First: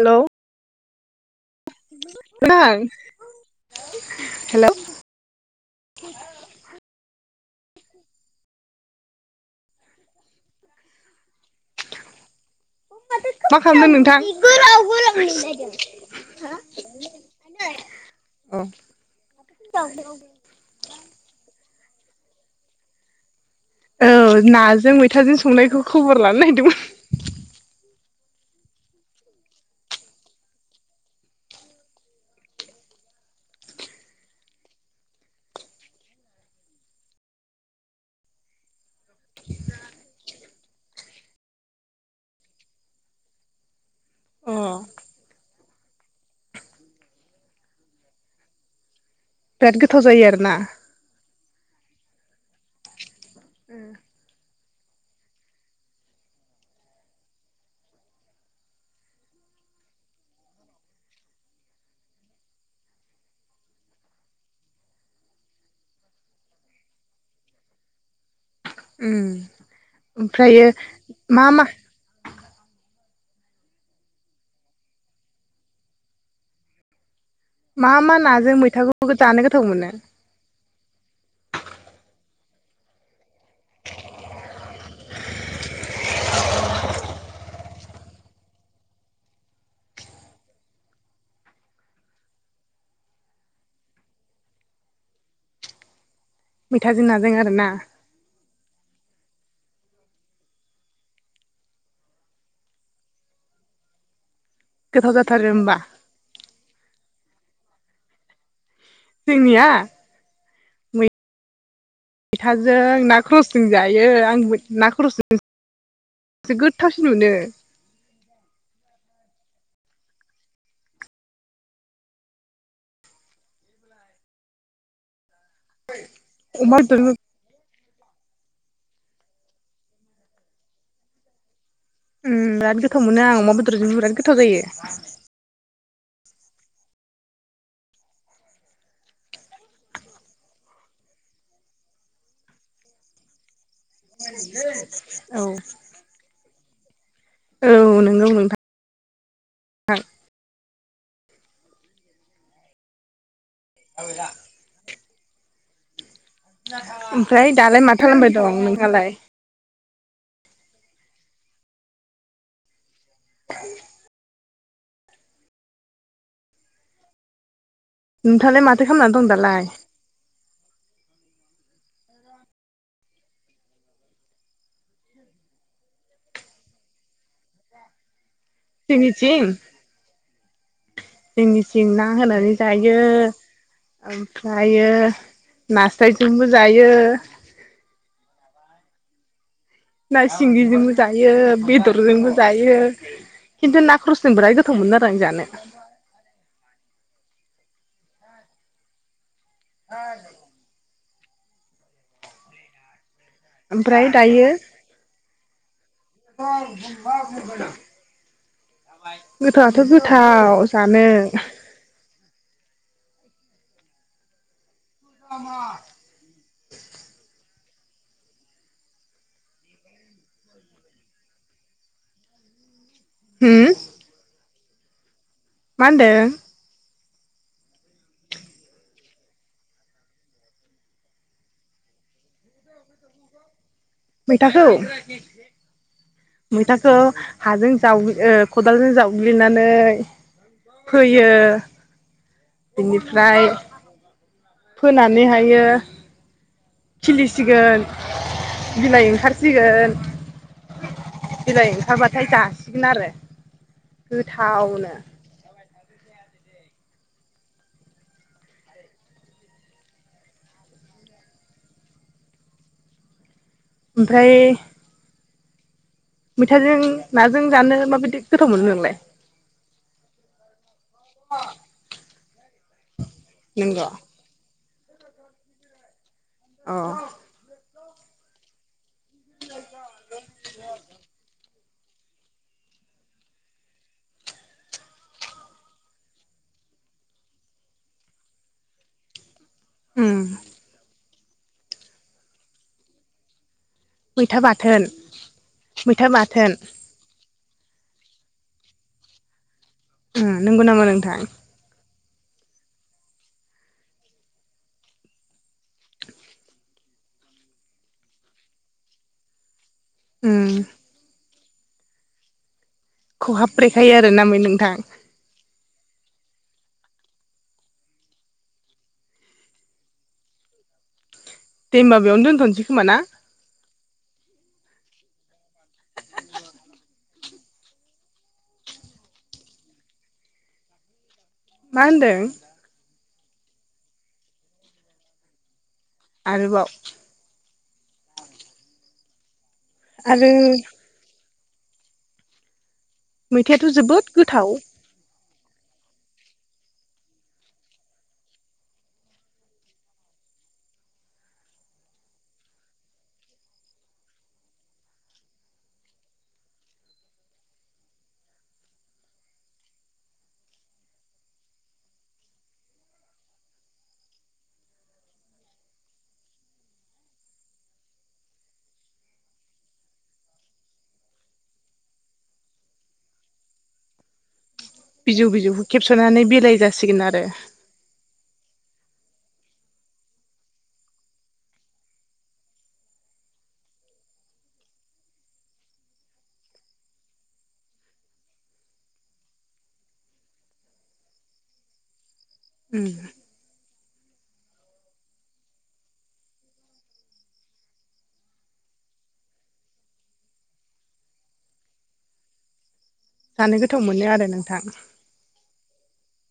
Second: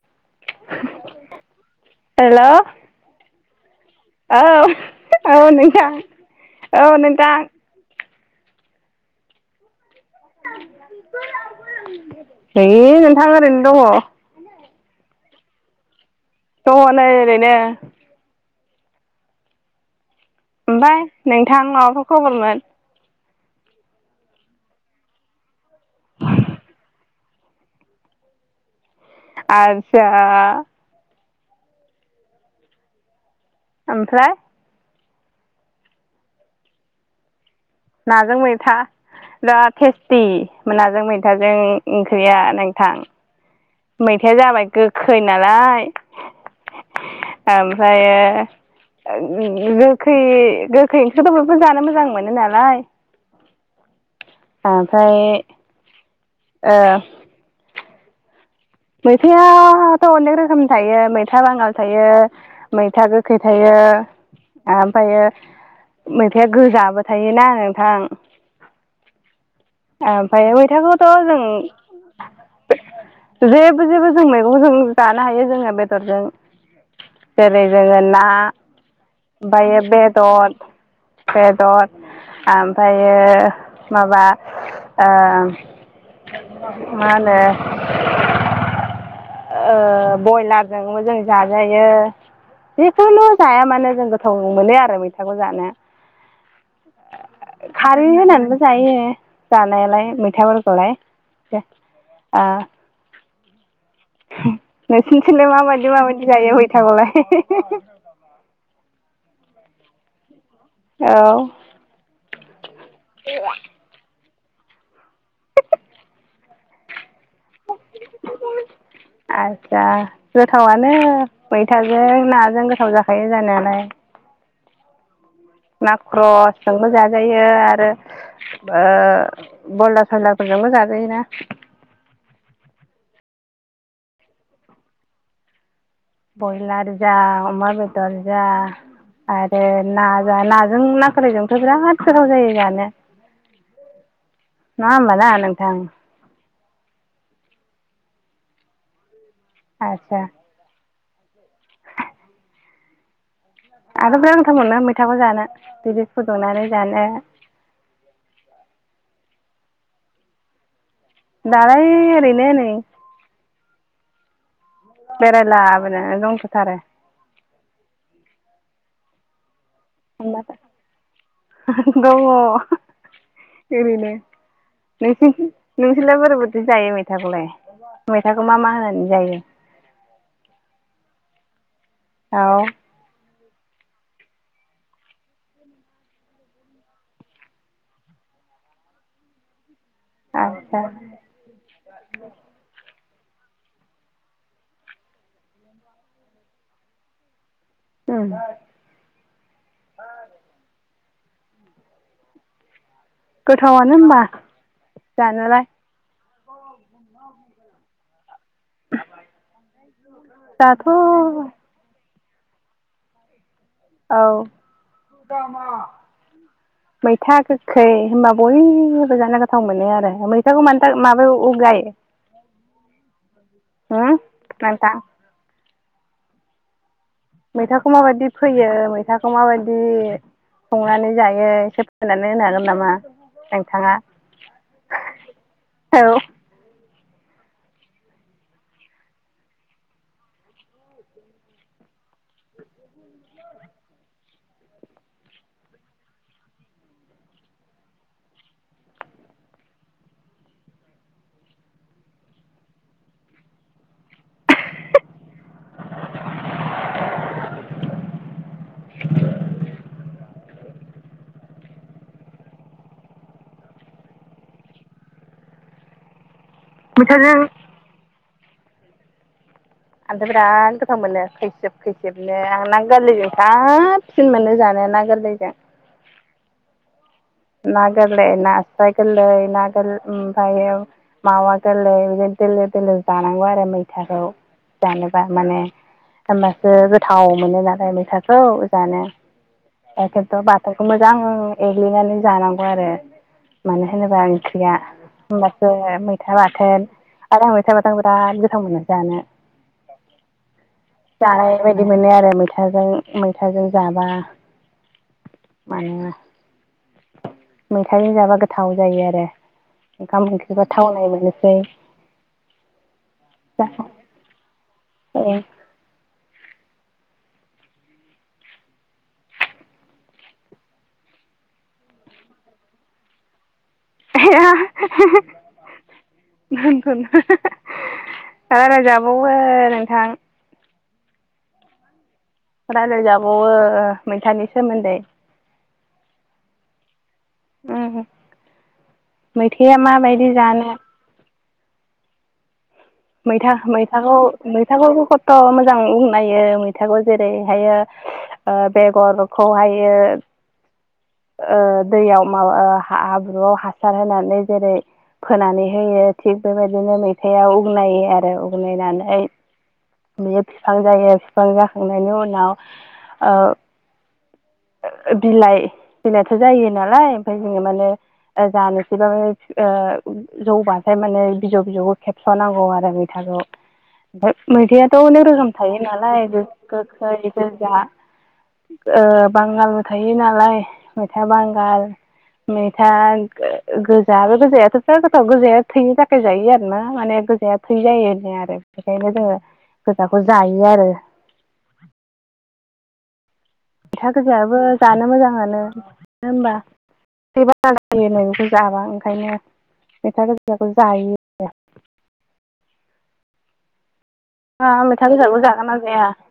Hello hello औ नोंथां hello औ नोंथां औ नोंथां [inaudible] नै नोंथां मा ओरैनो दङ खालामदों नोंथां? दङ नै ओरैनो ए [inaudible] ओमफ्राय नोंथां माबाफोर खबरमोन? औ नाजों मैथाजों संनायखौ खबर लानो नागिरदोंमोन। आसा ओमफ्राय नाजों मैथा बिराद टेस्टि नाजों मैथाजों ओंख्रिया नोंथां। मैथाया जाबाय गोखै नालाय ओमफ्रायो बिराद गोथाव गोखै जायो आरोना गो खै ओंख्रि खौथ' बयबो जानो मोजां मोनो नालाय उ ओमफ्राय ओ मैथायायाथ' अनेक रोखोमनि थायो मैथा बांगाल थायो मैथा गोखै थायो ओमफ्रायो मैथाया गोजाबो थायोना नोंथां ओमफ्राय ओमफ्रायो मैथाखौथ' मा मा जों जेबो- जेबो जों मैगंजों जानो हायो जोङो बेदरजों जेरै मा जोङो मा ना नाजों मैथाखौ जानो गोथाव ओमफायो मोनो? बे बे दद बेदर ओमफ्रायो माबा ओ मा होनो [inaudible] ओ बयलारजोंबो जों जाजायो जिखुनु जाया मानो जों गोथाव मोनो आरो मैथाखौ जानो। मिथााजोंनाजों आरो ना। खारै होनानैबो जायो जानायालाय मैथाफोरखौलाय। गोथाव नोंसिनिखैलाय जाथारो होमबा माबायदि माबायदि जायो गैथाखौलाय? जोंनिया? औ फैथाजों ना ख्रसजों जायो आं ना ख्रसजों एसे गोथावसिन मोनो आस्सा गोथावनो मैथाजों नाजों गोथाव जाखायो जानायालाय। ना अमा ख्ररसजोंबो बेदरजों जाजायो। यो आरो ओ ब्रयला सयलारफोरजोंबो जाजोयोना बिराद गोथाव मोनो आं अमा बेदरजोंबो बिराद गोथाव जायो। ब्रयलार जा अमा बेदर जा आरो न नाजों ना खोरायजोंथ' बिराद गोथाव जायो जानो नङा होमबा ना औ नोंथां औ नंगौ नोंथां। आस्सा आंथ' बिराद मथाम मोननो मैथाखौ जानो बिदस फुदुंनानै जानो ओमफ्राय दालाय माथो खालामबाय दं नोंहालाय? दालाय ओरैनो नै बेरायलाबोनो दंथोथारो। नोंथाङालाय माथो खालामना दं दालाय ग एरिनो नों नोंसोरलाय बोरैबाददि जायो मेथाखौलाय मेथाखौ मा मा होनो जोंनिथिं जोंनिथिं ना औ होनानै जायो जायो ओमफ्र नास्रायजोंबो जायो। ना आदसा सिंगिजोंबो जायो बेदरजोंबो जायो। खिन्थु ना खरसजों बिराद गोथाव मोन आरो आं जानो। औ आ गोथावानो ओमफ्राय होनबा जानोलाय बा [unintelligible] गोथावआथ' गोथाव दाथ' जानो औ मैथा गोखै होनबा बयबो जानो गोथाव मोनो आरो मैथाखौ मानो थाखाय माबायाव गायो उ [inaudible] उम नोंथां मा होनदों मैथाखौ माबायदि फैयो मैथाखौ माबायदि संनानै जायो एसे फोरमायनानै होनो हागोन नामा नोंथाङा मैथाखौ औ मैथाखौ हाजों जाव ओ खदालजों जावग्लिनानै फोयो बेनिफ्राय फोनानैहायो खिलिसिगोन बिलाइ ओंखारसिगोन बिलाइ ओंखारबाथाय जासिगोन आरो गोथावनो ओमफ्राय मैथाजों मैथाजों नाजों जानो माबायदि गोथाव मोनो नोंलाय आंथ' बिराद गोथाव मोनो खैसिब खैसिबनो ना गोरैजों नोंगौ साबसिन सिन मोनो जानोना गोरलैजों औ ना गोरलै नासराय गोरलै ना गोर ओमफ्रायायो मावा दोलो बिदिनो दोलो दोलो जानांगौ आरो मैथाखौ जानोबा माने हबासो गोथाव मोनो नालाय मैसााखौ जानो उम एखेन्थ' बाथाखौ मोजां एग्लिनानै जानांगौ आरो मानो होनोबा मैथा ओंख्रिया बाथोन होमबासो मैथा बाथोन आरो आं मैथा बाथोन आं बिराद गोथां मोनो जानो नंगौ नामा नोंथां बेबायदि मोनो आरो मैथाजों मैथाजों जाबा माना मैथों जाबा गोथाव जायो आरो ओंखाम उम ओंख्रिबा थाव नाय मोनसै खहाब्रेखायो आरो ना मै नोंथां ए दे होनबा बेयावनो दोनथ'नोसै खोमा ना ह [inaudible] दोनथ'नो राय्लायजाबावो नोंथां मा होनदों राय्लायजाबावो मैथानि सोमोन्दै आरोबाव उम मैथायआ आरो माबायदि जानो मैथा मैथायाथ' जोबोद मैथाखौ गोथाव मैथाखौ थ' मोजां बुंनायो मैथाखौ जेरैहायो बेगरखौहायो ओ दैयाव मा हाब्रुआव हासार होनानै जेरै फोनानै होयो थिग बेबायदिनो मैथायआ उगनायो आरो उगनायनानै बियो बिफां जायो बिफां जाखांनायनि उनाव बिलाइ बिलाइथ' जायो नालाय ओमफफ्राय जोङो माने जानोसैबा म जौ बथाय्र माने बिजौ बिजौखौ खेबसे 'नांगौ आरो मैथखौ ओमफ्राय मैथआाथ' अनेक बिजौ रोखोम बिजौखौ थायो खेबस'नानै नालाय बिलाइ जासिगोन गोखै आरो गोजा बांगालबो थायो नालाय मेथा बांगाल मैथा गोजा बे गोजायाथ'थ' गोथाव गोजाया थैनो थाखाय जायो आरो ना माने गोजाया थै जायो आरो बेखायनो जोङो गोजाखौ जायो आरो [inaudible] फैथा गोजायाबो जानो मोजांानो मानो होनोमबा एसे बारा जायो मैगंखौ जाबा ओंखायनो मेथा गजिराखौ जायो नोंथाङा जानो गोथाव मोनो आरो नों ह मेथाइ बेसाबबो जागोन ना जाया [unintelligible]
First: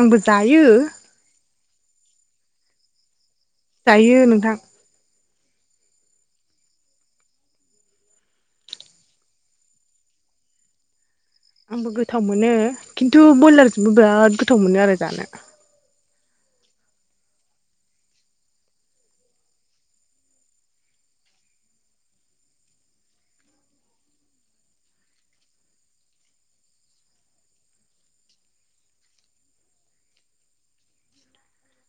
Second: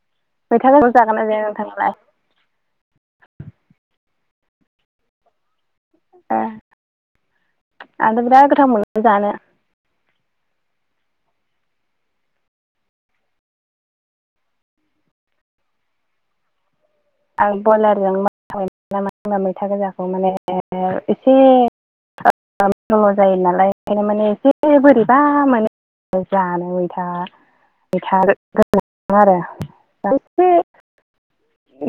आंबो जायो मैथा गोजाखौ जागोनना जाया नोंथांलाय जायो नोंथां ए आंथ बिराद गोथाव मोनो जानो आंबो गोथाव मोनो खिन्थु ब्रयलारजोंबो बिराद गोथाव मोनो आरो जानो आं ब्रयलारजों म मानो होनबा मैथा गोजाखौ माने एसे द' जायो नालाय ओंखायनो माने एसे बोरैबा माने जानो मथाैथा आरो [unintelligible]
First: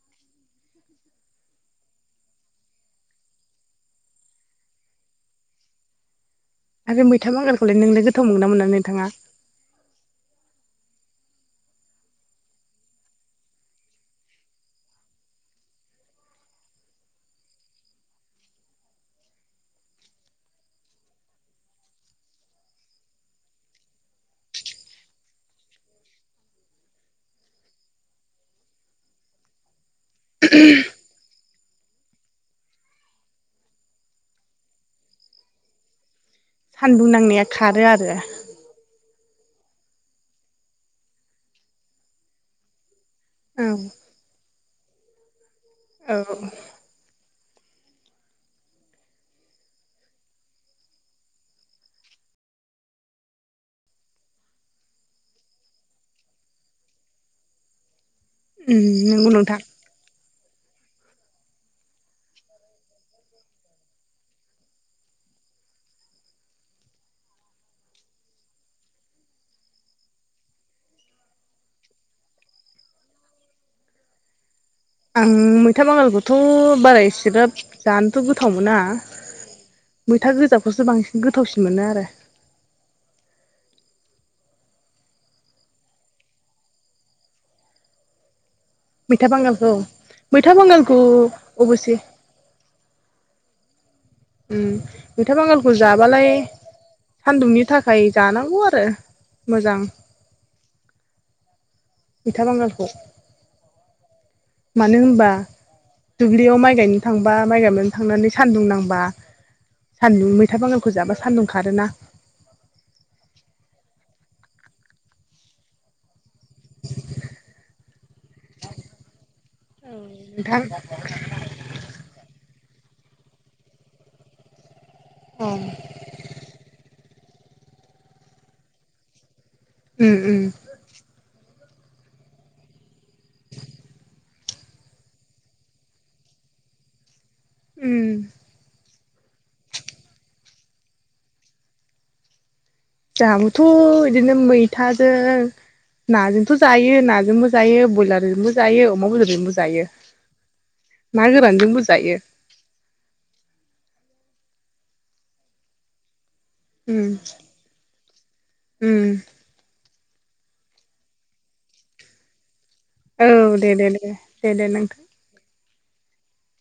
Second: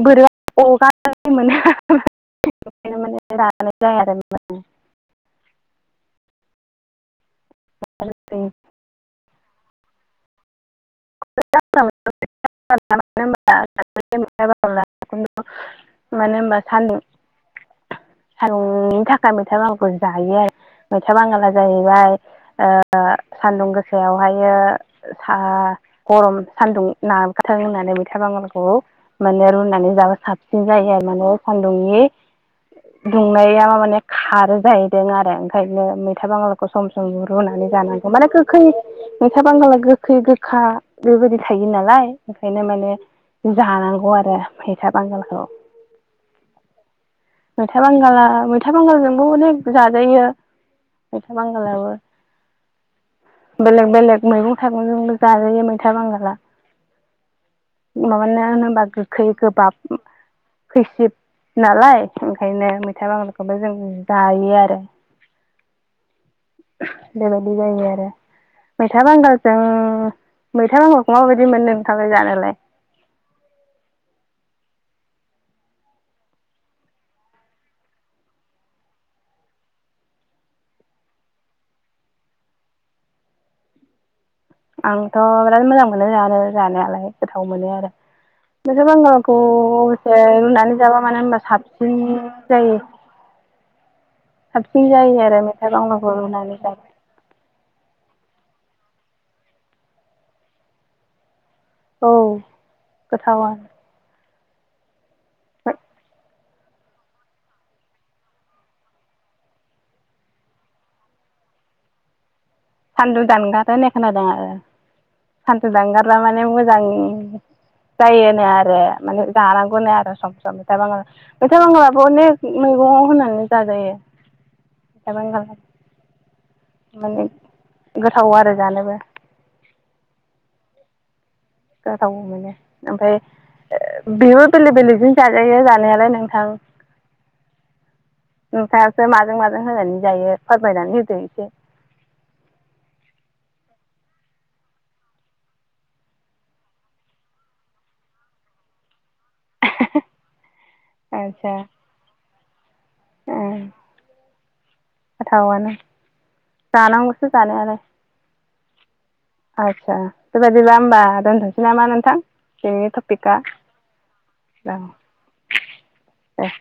बोरोब अगार मोनो बेखायनो माने रानाय जाया आरो [unintelligible] आरो मैथा बांगारखौलाय नोंनो गोथाव मोनोना मोना नोंथाङा [unintelligible] मानो होनबा सान्दुं थांनि थाखाय मैथा बांगालखौ जायो आरो मैथा बांगाला जाहैबाय ओ सान्दुं गोसायावहायो सा गरम सान्दुं नाथ रोंनानै मैथा बांगालखौ माने रुनानै जाबो साबसिन जायो आरो माने सान्दुंनि दुंनाया मा माने खारो जाहैदों आरो ओंखायनो मैथा बांगाल सम सान्दुं सम नांनाया रुनानै खारो आरो जानांगौ माने गोखै मैथा बांगाला गोखै गोखा बेबायदि थायो नालाय ओंखायनो माने औ जानांगौ आरो फैसा बांगालखौ औ मैथा बांगा मैथा बांगालजोंबो अनेक जाजायो मैथा बांगालाबबो बेलेग बेलेग मैगं थाइगंजोंबो जाजायो खोथा बांगाला माबानो होनोबा उम गोखै नंगौ नोंथां गोबाब खैसिब नालाय ओंखायनो मैथाइ बांगालखौबो जों जायो आरो [inaudible] बेबायदि जायो आरो मैथा बांगालजों मैथा नांगाखौ माबायदि मोनो नोंथां जानायालाय आं मैथा बांगालखौथ' बारा एसे्राब जानोथ' गोथाव मोना मैथा गोजाखौसो बांसिन गोथावसिन मोनो आरो आंथ' बिराद मोजां मोनो जानो जानायालाय गोथाव मोनो आरो नोंसोर मैथा बांगालखौ बांगालखौसे मैथा रुनानै बांगालखौ जाबा मानो होनबा अबसे साबसिन जायो उ साबसिन जायो मैथा आरो बांगालखौ जाबालाय रुनानै जाबा सान्दुंनि थाखाय जानांगौ आरो मोजां औ मैथा बांगालखौ गोथाव आरो मानो होनबा दुब्लियाव माइ गायनो थांबा माइ गायनानै थांनानै सान्दुं नांबा सान्दुं मैथा बांगानखौ जाबा सान्दुं खारोना सान्दुं दानगार होननाय खोनादों आरो सान्दुं दानगारा माने मोजां जायोनो आरो माने जानांगौनो आरो सम सम नोंथां बिथा बांगाल। मोथा बांगालबो अनेक मैगङाव होनानै जाजायो मैथा बांगाल माने गोथाव आरो जानोबो उम उम जाव माने ओमफ्राय बेबो बेलेग बेलेगजों जाजायो जानायालाय नोंथां उम नोंथाङासो माजों माजों होनानै जायो फोरमायनानै होदो एसे जोहाबोथ' बिदिनो मैथाजों नाजोंथ' जायो नाजोंबो जायो बयलारजोंबो जायो अमा बेदरजोंबो जायो ना गोरानजोंबो जायो। ए गोथावानो उम जानांगौसो जानायालाय। उम आदसा बेबायदिबा होमबा दोनथ'नोसै नामा नोंथां बेनि टप औ पिका दे दे दे दे दे ओं नोंथां ओं